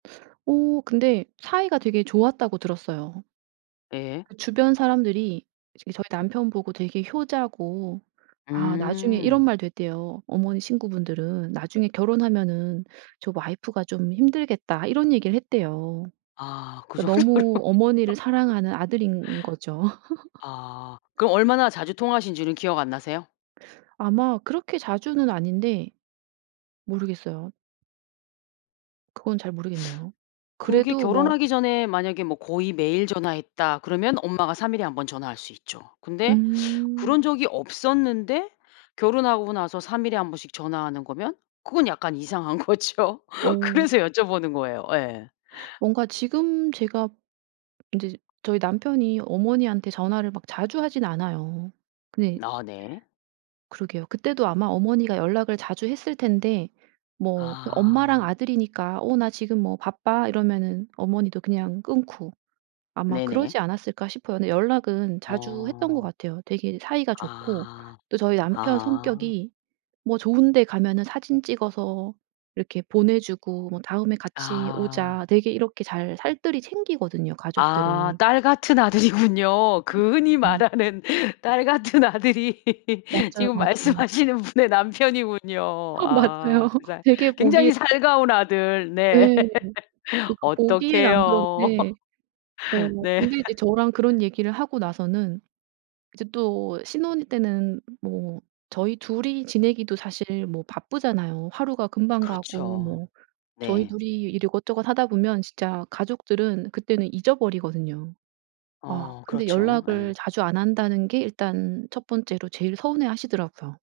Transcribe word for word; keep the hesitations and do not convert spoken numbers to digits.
어 근데 사이가 되게 좋았다고 들었어요. 예. 그 주변 사람들이 이제 저희 남편보고 되게 효자고 아 나중에 이런 음. 말도 했대요. 어머니 친구분들은 "나중에 결혼하면은 저 와이프가 좀 힘들겠다." 이런 얘기를 했대요. 아 그 그러니까 정도로. 너무 어머니를 사랑하는 아들인 거죠. 아. 그럼 얼마나 자주 통화하신 지는 기억 안 나세요? 아마 그렇게 자주는 아닌데 모르겠어요. 그건 잘 모르겠네요. 그게 그래도 뭐 결혼하기 전에 만약에 뭐 '거의 매일 전화했다.' 그러면 엄마가 삼 일에 한 번 전화할 수 있죠. 근데 음. 그런 적이 없었는데 결혼하고 나서 삼 일에 한 번씩 전화하는 거면 그건 약간 이상한 거죠. 어. 그래서 여쭤보는 거예요. 예. 뭔가 지금 제가 이제 저희 남편이 어머니한테 전화를 막 자주 하진 않아요. 근데 아 네. 그러게요. 그때도 아마 어머니가 연락을 자주 했을 텐데 뭐 그 엄마랑 아. 아들이니까 "어 나 지금 뭐 바빠." 이러면은 어머니도 그냥 끊고 아마 네네. 그러지 않았을까 싶어요. 근데 연락은 자주 했던 것 어. 같아요. 되게 사이가 좋고 아. 또 저희 남편 아. 성격이 뭐 좋은 데 가면은 사진 찍어서 이렇게 보내 주고 뭐 "다음에 같이 아. 오자." 되게 이렇게 잘 살뜰히 챙기거든요, 아. 가족들을. 딸 같은 아들이군요. 으 그 흔히 어. 말하는 딸 같은 아들이 맞아요, 지금 맞아요. 말씀하시는 분의 남편이군요. 아 아 맞아요. 두 살 되게 굉장히 보기 살가운 아들. 네. 예. 그러니까 보기엔 안 어떡해요? 그런데 어 네. 근데 이제 저랑 그런 얘기를 하고 나서는 이제 또 신혼 때는 뭐 저희 둘 이 지내기도 사실 뭐 바쁘잖아요. 하루가 금방 가고 그렇죠. 뭐 저희 네. 둘 이 일 이것저것 하다 보면 진짜 가족들은 그때는 잊어버리거든요. 아 어 근데 그렇죠. 연락을 예. 자주 안 한다는 게 일단 첫 번째로 제일 서운해하시더라고요.